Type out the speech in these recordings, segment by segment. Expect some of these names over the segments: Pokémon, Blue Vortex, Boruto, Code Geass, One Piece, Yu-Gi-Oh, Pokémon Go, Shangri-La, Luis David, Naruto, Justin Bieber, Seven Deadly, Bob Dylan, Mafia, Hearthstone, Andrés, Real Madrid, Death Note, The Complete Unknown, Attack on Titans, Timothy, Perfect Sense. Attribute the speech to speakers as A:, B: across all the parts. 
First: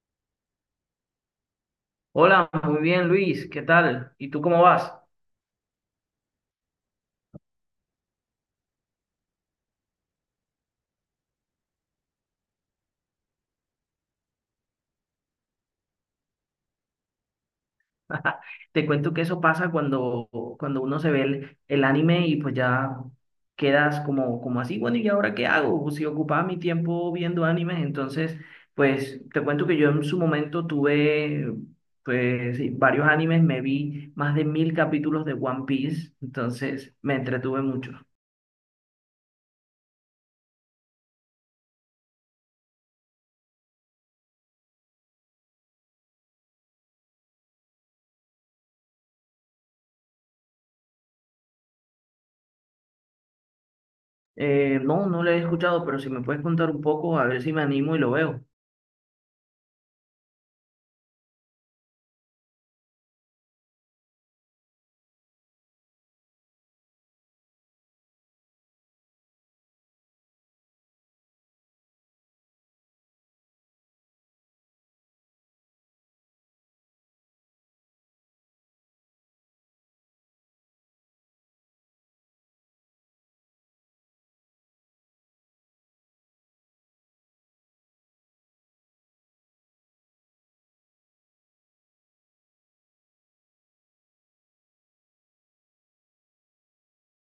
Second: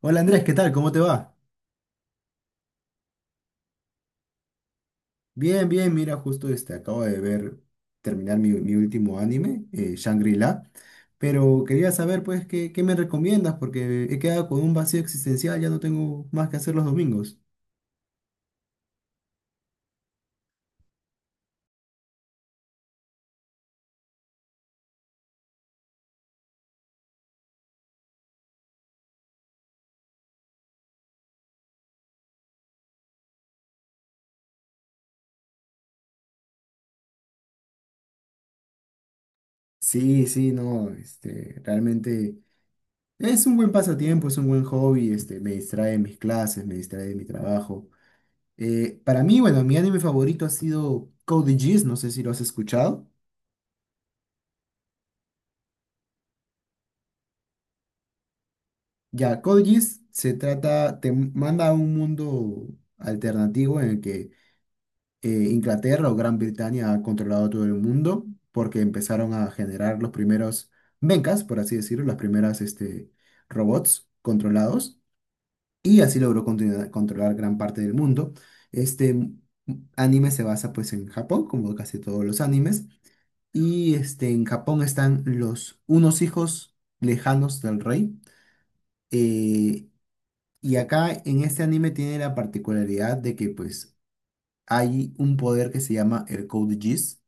A: Hola Andrés, ¿qué tal? ¿Cómo te va?
B: Hola, muy bien Luis, ¿qué tal? ¿Y tú cómo vas?
A: Bien, bien, mira, justo acabo de ver, terminar mi último anime, Shangri-La, pero quería saber pues qué me recomiendas porque he quedado con un vacío existencial, ya no tengo más que hacer los domingos.
B: Te cuento que eso pasa cuando uno se ve el anime y pues ya quedas como, como así, bueno, ¿y ahora qué hago? Pues si ocupaba mi tiempo viendo animes, entonces pues te cuento que yo en su momento tuve pues sí, varios animes, me vi más de mil capítulos de One Piece, entonces me entretuve mucho.
A: Sí, sí, no, realmente es un buen pasatiempo, es un buen hobby, me distrae de mis clases, me distrae de mi trabajo. Para mí, bueno, mi anime favorito ha sido Code Geass, no sé si lo has escuchado.
B: No, no lo he escuchado, pero si me puedes contar un poco, a ver si me animo y lo veo.
A: Ya, Code Geass se trata, te manda a un mundo alternativo en el que Inglaterra o Gran Bretaña ha controlado todo el mundo porque empezaron a generar los primeros mechas, por así decirlo, las primeras robots controlados y así controlar gran parte del mundo. Este anime se basa pues en Japón, como casi todos los animes, y en Japón están los unos hijos lejanos del rey, eh, y acá en este anime tiene la particularidad de que pues hay un poder que se llama el Code Geass,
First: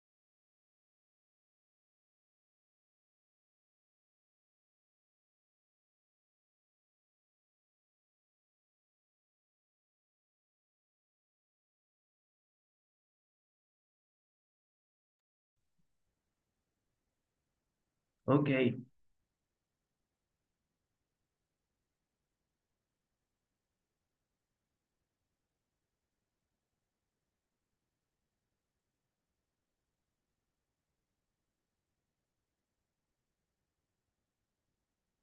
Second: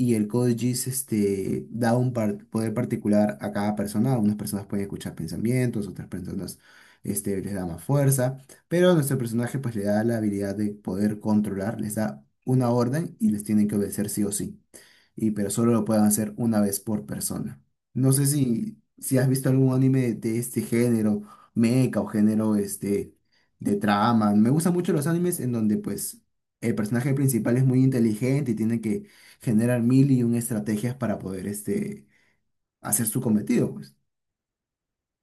A: y el code GIS, da poder particular a cada persona. Algunas personas pueden escuchar pensamientos, otras personas, les da más fuerza, pero a nuestro personaje pues le da la habilidad de poder controlar, les da una orden y les tienen que obedecer sí o sí. Y pero solo lo pueden hacer una vez por persona. No sé
B: Ok.
A: si has visto algún anime de este género, mecha o género, de trama. Me gustan mucho los animes en donde pues el personaje principal es muy inteligente y tiene que generar mil y un estrategias para poder, hacer su cometido, pues.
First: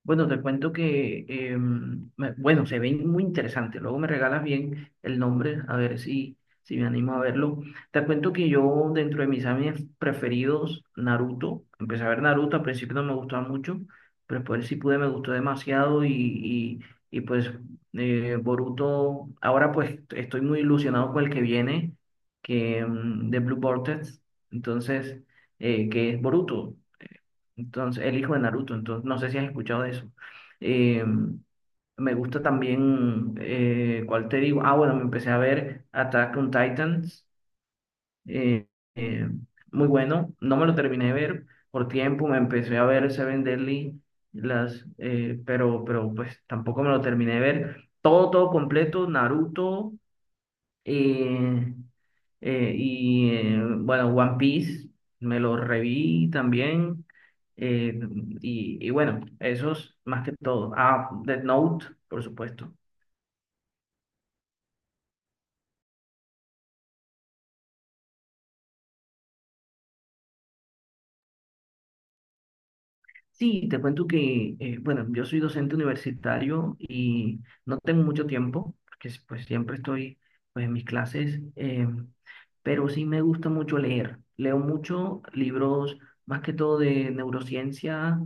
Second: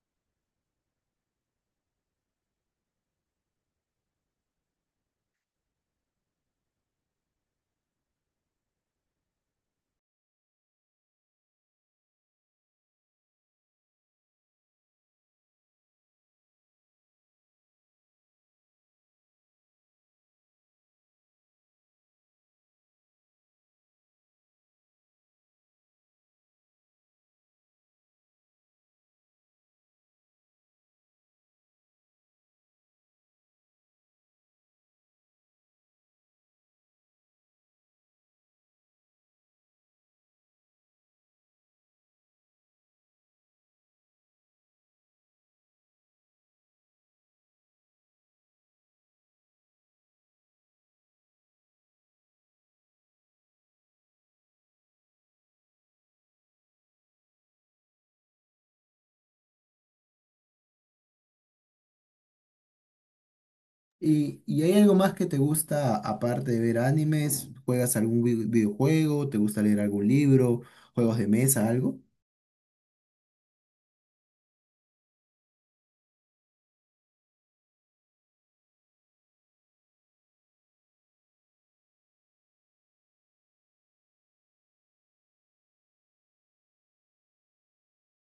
B: Bueno, te cuento que, bueno, se ven muy interesantes. Luego me regalas bien el nombre, a ver si, si me animo a verlo. Te cuento que yo, dentro de mis animes preferidos, Naruto, empecé a ver Naruto, al principio no me gustaba mucho, pero después sí pude, me gustó demasiado y pues Boruto, ahora pues estoy muy ilusionado con el que viene, que de Blue Vortex, entonces, que es Boruto. Entonces, el hijo de Naruto, entonces, no sé si has escuchado de eso. Eh, Me gusta también, ¿cuál te digo? Ah, bueno, me empecé a ver Attack on Titans, eh, eh, muy bueno, no me lo terminé de ver por tiempo, me empecé a ver Seven Deadly, las, pero, pues tampoco me lo terminé de ver. Todo, todo completo, Naruto, eh, y bueno, One Piece me lo reví también. eh, y bueno, esos más que todo. Ah, Death Note, por supuesto.
A: Y hay algo más que te gusta aparte de ver animes? ¿Juegas algún videojuego? ¿Te gusta leer algún libro? ¿Juegos de mesa? ¿Algo?
B: Sí, te cuento que, bueno, yo soy docente universitario y no tengo mucho tiempo, porque pues siempre estoy pues, en mis clases, pero sí me gusta mucho leer. Leo mucho libros, más que todo de neurociencia,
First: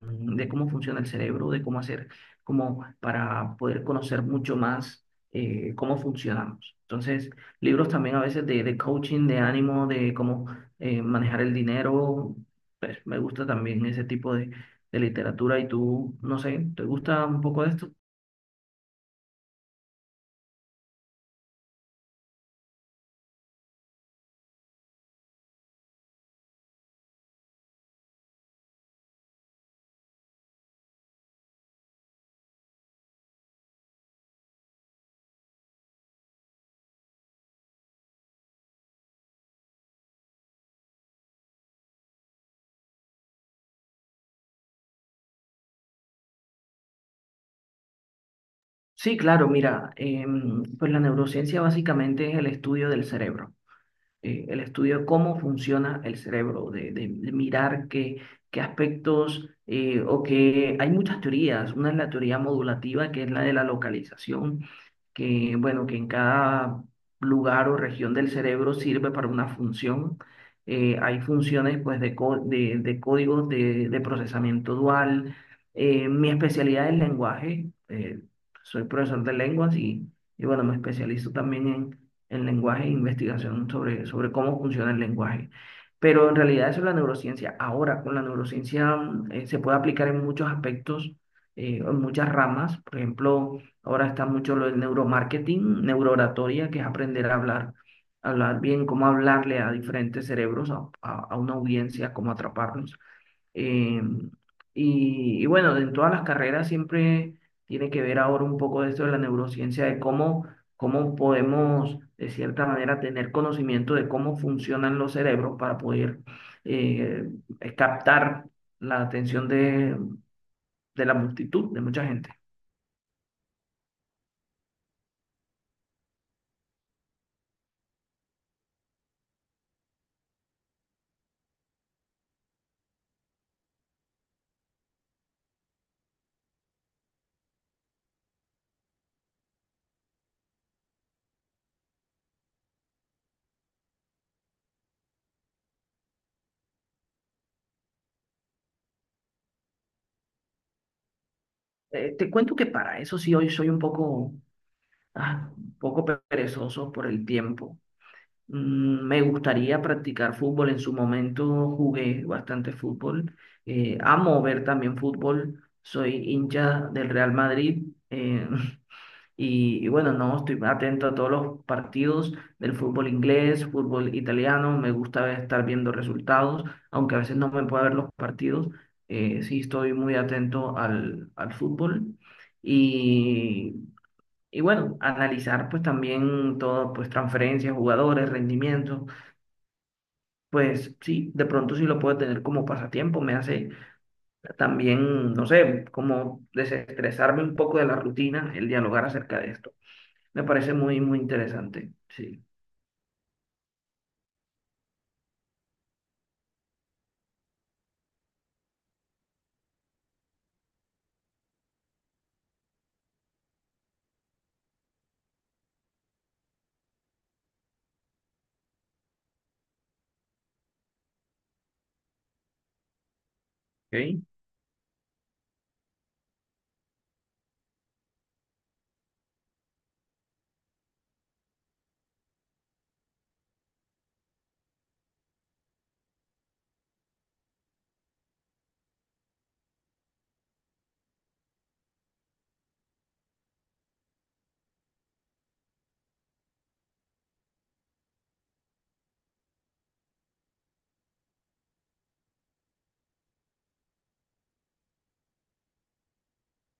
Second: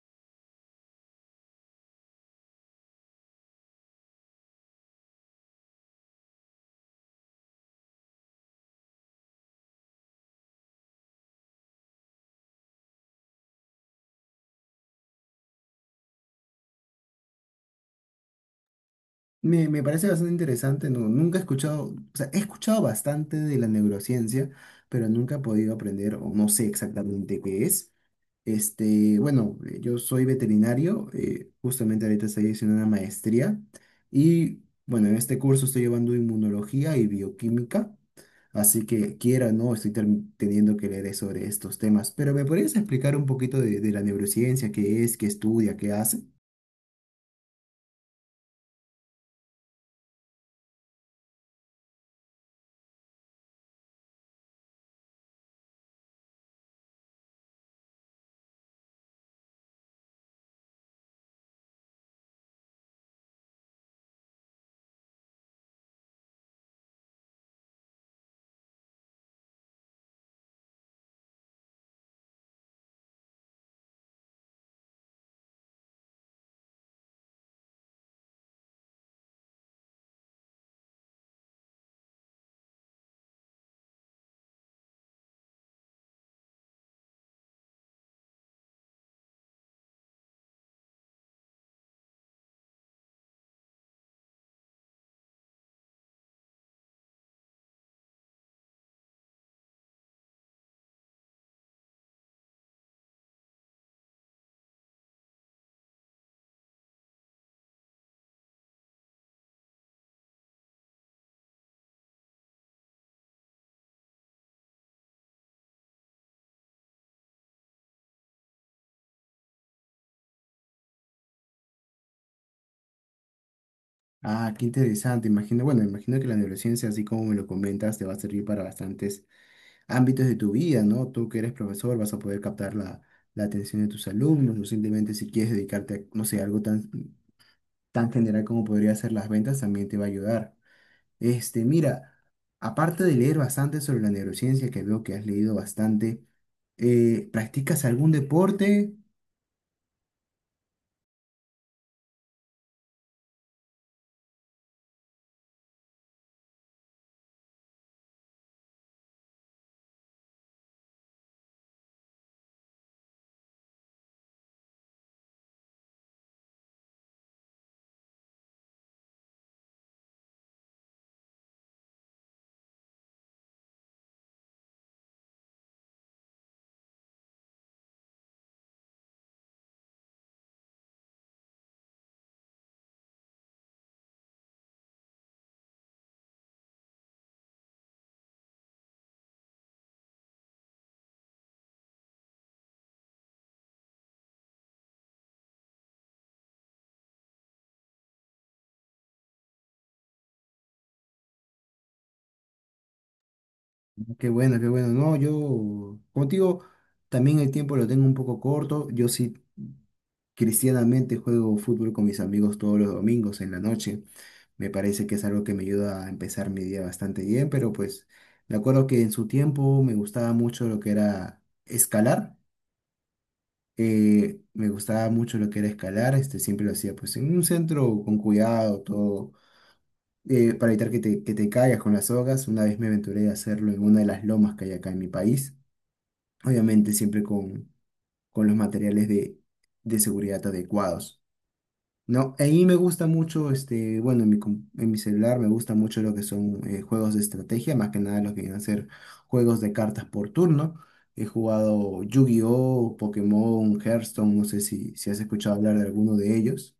B: de cómo funciona el cerebro, de cómo hacer, como para poder conocer mucho más cómo funcionamos. Entonces, libros también a veces de coaching, de ánimo, de cómo manejar el dinero, pues me gusta también ese tipo de literatura. Y tú, no sé, ¿te gusta un poco de esto?
A: Me parece bastante interesante, no, nunca he escuchado, o sea, he escuchado bastante de la neurociencia, pero nunca he podido aprender o no sé exactamente qué es. Bueno, yo soy veterinario, justamente ahorita estoy haciendo una maestría y bueno, en este curso estoy llevando inmunología y bioquímica, así que quiera o no, estoy teniendo que leer sobre estos temas, pero ¿me podrías explicar un poquito de la neurociencia, qué es, qué estudia, qué hace?
B: Sí, claro, mira, pues la neurociencia básicamente es el estudio del cerebro. El estudio de cómo funciona el cerebro, de mirar qué, qué aspectos, o que hay muchas teorías. Una es la teoría modulativa, que es la de la localización, que, bueno, que en cada lugar o región del cerebro sirve para una función. Hay funciones, pues, de códigos de procesamiento dual. Mi especialidad es lenguaje. Soy profesor de lenguas y, bueno, me especializo también en el lenguaje, investigación sobre cómo funciona el lenguaje. Pero en realidad eso es la neurociencia. Ahora, con la neurociencia se puede aplicar en muchos aspectos, en muchas ramas. Por ejemplo, ahora está mucho lo del neuromarketing, neurooratoria, que es aprender a hablar, hablar bien, cómo hablarle a diferentes cerebros, a, a una audiencia, cómo atraparlos. Eh, y bueno, en todas las carreras siempre tiene que ver ahora un poco de esto de la neurociencia, de cómo, cómo podemos, de cierta manera, tener conocimiento de cómo funcionan los cerebros para poder eh, captar la atención de la multitud, de mucha gente.
A: Ah, qué interesante, imagino, bueno, imagino que la neurociencia, así como me lo comentas, te va a servir para bastantes ámbitos de tu vida, ¿no? Tú que eres profesor vas a poder captar la atención de tus alumnos, o simplemente si quieres dedicarte a, no sé, algo tan, tan general como podría ser las ventas, también te va a ayudar. Mira, aparte de leer bastante sobre la neurociencia, que veo que has leído bastante, ¿practicas algún deporte?
B: Te cuento que para eso sí hoy soy un poco, ah, un poco perezoso por el tiempo. Me gustaría practicar fútbol. En su momento jugué bastante fútbol. Amo ver también fútbol. Soy hincha del Real Madrid. eh, y bueno, no, estoy atento a todos los partidos del fútbol inglés, fútbol italiano. Me gusta estar viendo resultados, aunque a veces no me puedo ver los partidos. Sí, estoy muy atento al, al fútbol. Y, bueno, analizar pues también todo, pues transferencias, jugadores, rendimientos pues sí, de pronto sí lo puedo tener como pasatiempo, me hace también, no sé, como desestresarme un poco de la rutina, el dialogar acerca de esto. Me parece muy, muy interesante, sí.
A: Qué bueno, qué bueno. No, yo contigo también el tiempo lo tengo un poco corto. Yo sí cristianamente juego fútbol con mis amigos todos los domingos en la noche. Me parece que es algo que me ayuda a empezar mi día bastante bien, pero pues me acuerdo que en su tiempo me gustaba mucho lo que era escalar.
B: ¿Ok?
A: Me gustaba mucho lo que era escalar, siempre lo hacía pues en un centro con cuidado, todo, para evitar que te caigas con las sogas. Una vez me aventuré a hacerlo en una de las lomas que hay acá en mi país, obviamente siempre con los materiales de seguridad adecuados. No, a mí me gusta mucho, bueno, en en mi celular me gusta mucho lo que son, juegos de estrategia, más que nada lo que vienen a ser juegos de cartas por turno. He jugado Yu-Gi-Oh, Pokémon, Hearthstone, no sé si has escuchado hablar de alguno de ellos.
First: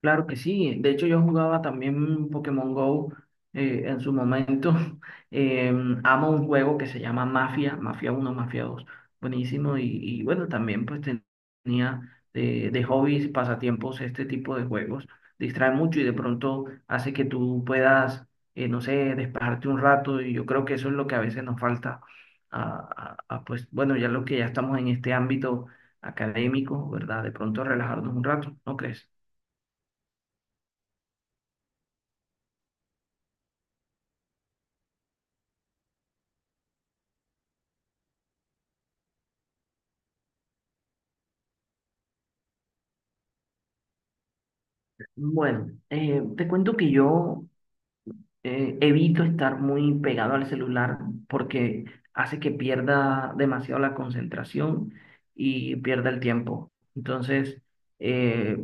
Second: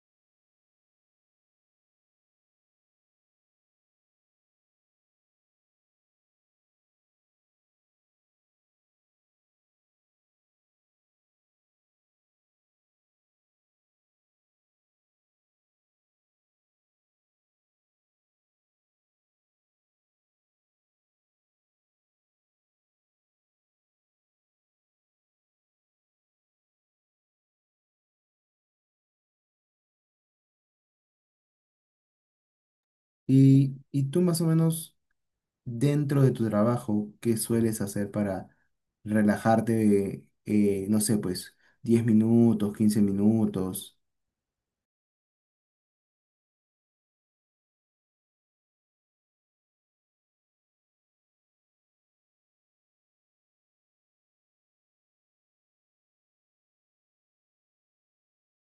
B: Claro que sí. De hecho, yo jugaba también Pokémon Go en su momento. Eh, Amo un juego que se llama Mafia, Mafia uno Mafia 2 buenísimo. Y bueno, también pues tenía de hobbies, pasatiempos, este tipo de juegos. Distrae mucho y de pronto hace que tú puedas, no sé, despejarte un rato. Y yo creo que eso es lo que a veces nos falta. A, a, pues bueno, ya lo que ya estamos en este ámbito académico, ¿verdad? De pronto relajarnos un rato, ¿no crees?
A: Y tú más o menos dentro de tu trabajo, ¿qué sueles hacer para relajarte, no sé, pues 10 minutos, 15 minutos?
B: Bueno, te cuento que yo evito estar muy pegado al celular porque hace que pierda demasiado la concentración y pierda el tiempo. Entonces, eh,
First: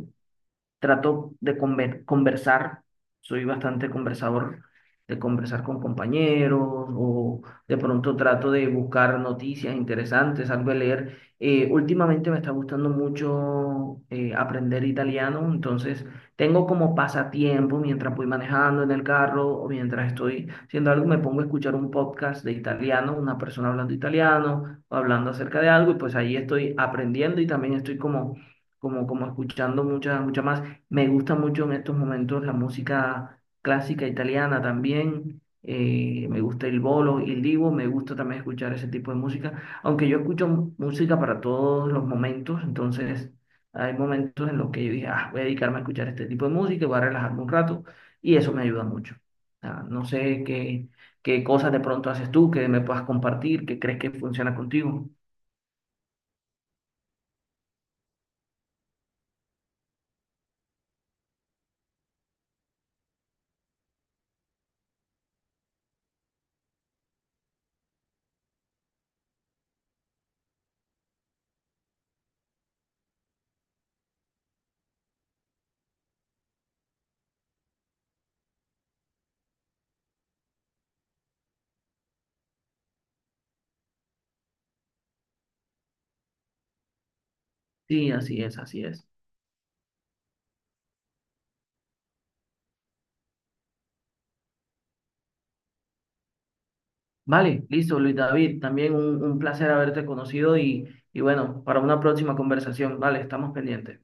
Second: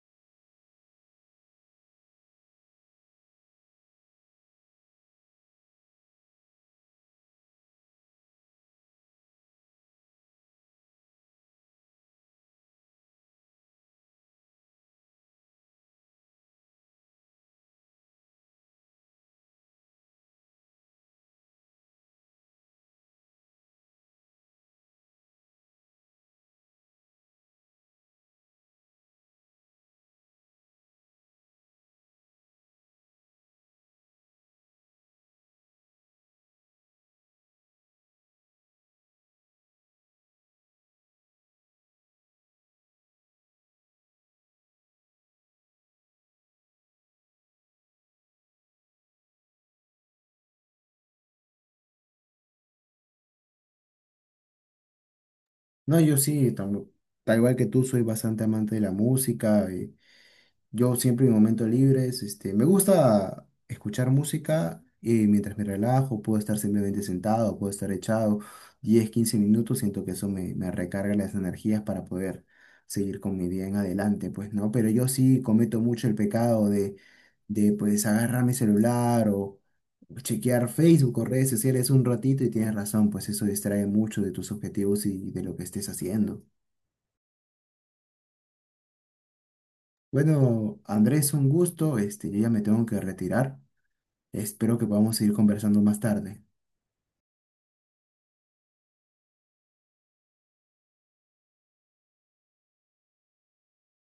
B: trato de conversar, soy bastante conversador, de conversar con compañeros o de pronto trato de buscar noticias interesantes, algo de leer. Últimamente me está gustando mucho aprender italiano, entonces tengo como pasatiempo mientras voy manejando en el carro o mientras estoy haciendo algo, me pongo a escuchar un podcast de italiano, una persona hablando italiano o hablando acerca de algo y pues ahí estoy aprendiendo y también estoy como... Como, como escuchando muchas mucha más. Me gusta mucho en estos momentos la música clásica italiana también. Me gusta el bolo y el divo. Me gusta también escuchar ese tipo de música. Aunque yo escucho música para todos los momentos, entonces hay momentos en los que yo dije, ah, voy a dedicarme a escuchar este tipo de música y voy a relajarme un rato. Y eso me ayuda mucho. Ah, no sé qué, qué cosas de pronto haces tú que me puedas compartir, que crees que funciona contigo.
A: No, yo sí, tal igual que tú, soy bastante amante de la música. Yo siempre en momentos libres, me gusta escuchar música y mientras me relajo, puedo estar simplemente sentado, puedo estar echado 10, 15 minutos, siento que me recarga las energías para poder seguir con mi día en adelante, pues, ¿no? Pero yo sí cometo mucho el pecado de, agarrar mi celular o chequear Facebook o redes sociales un ratito y tienes razón, pues eso distrae mucho de tus objetivos y de lo que estés haciendo.
B: Sí, así es, así es.
A: Bueno, Andrés, un gusto, yo ya me tengo que retirar. Espero que podamos seguir conversando más tarde.
B: Vale, listo, Luis David, también un placer haberte conocido y bueno, para una próxima conversación, vale, estamos pendientes.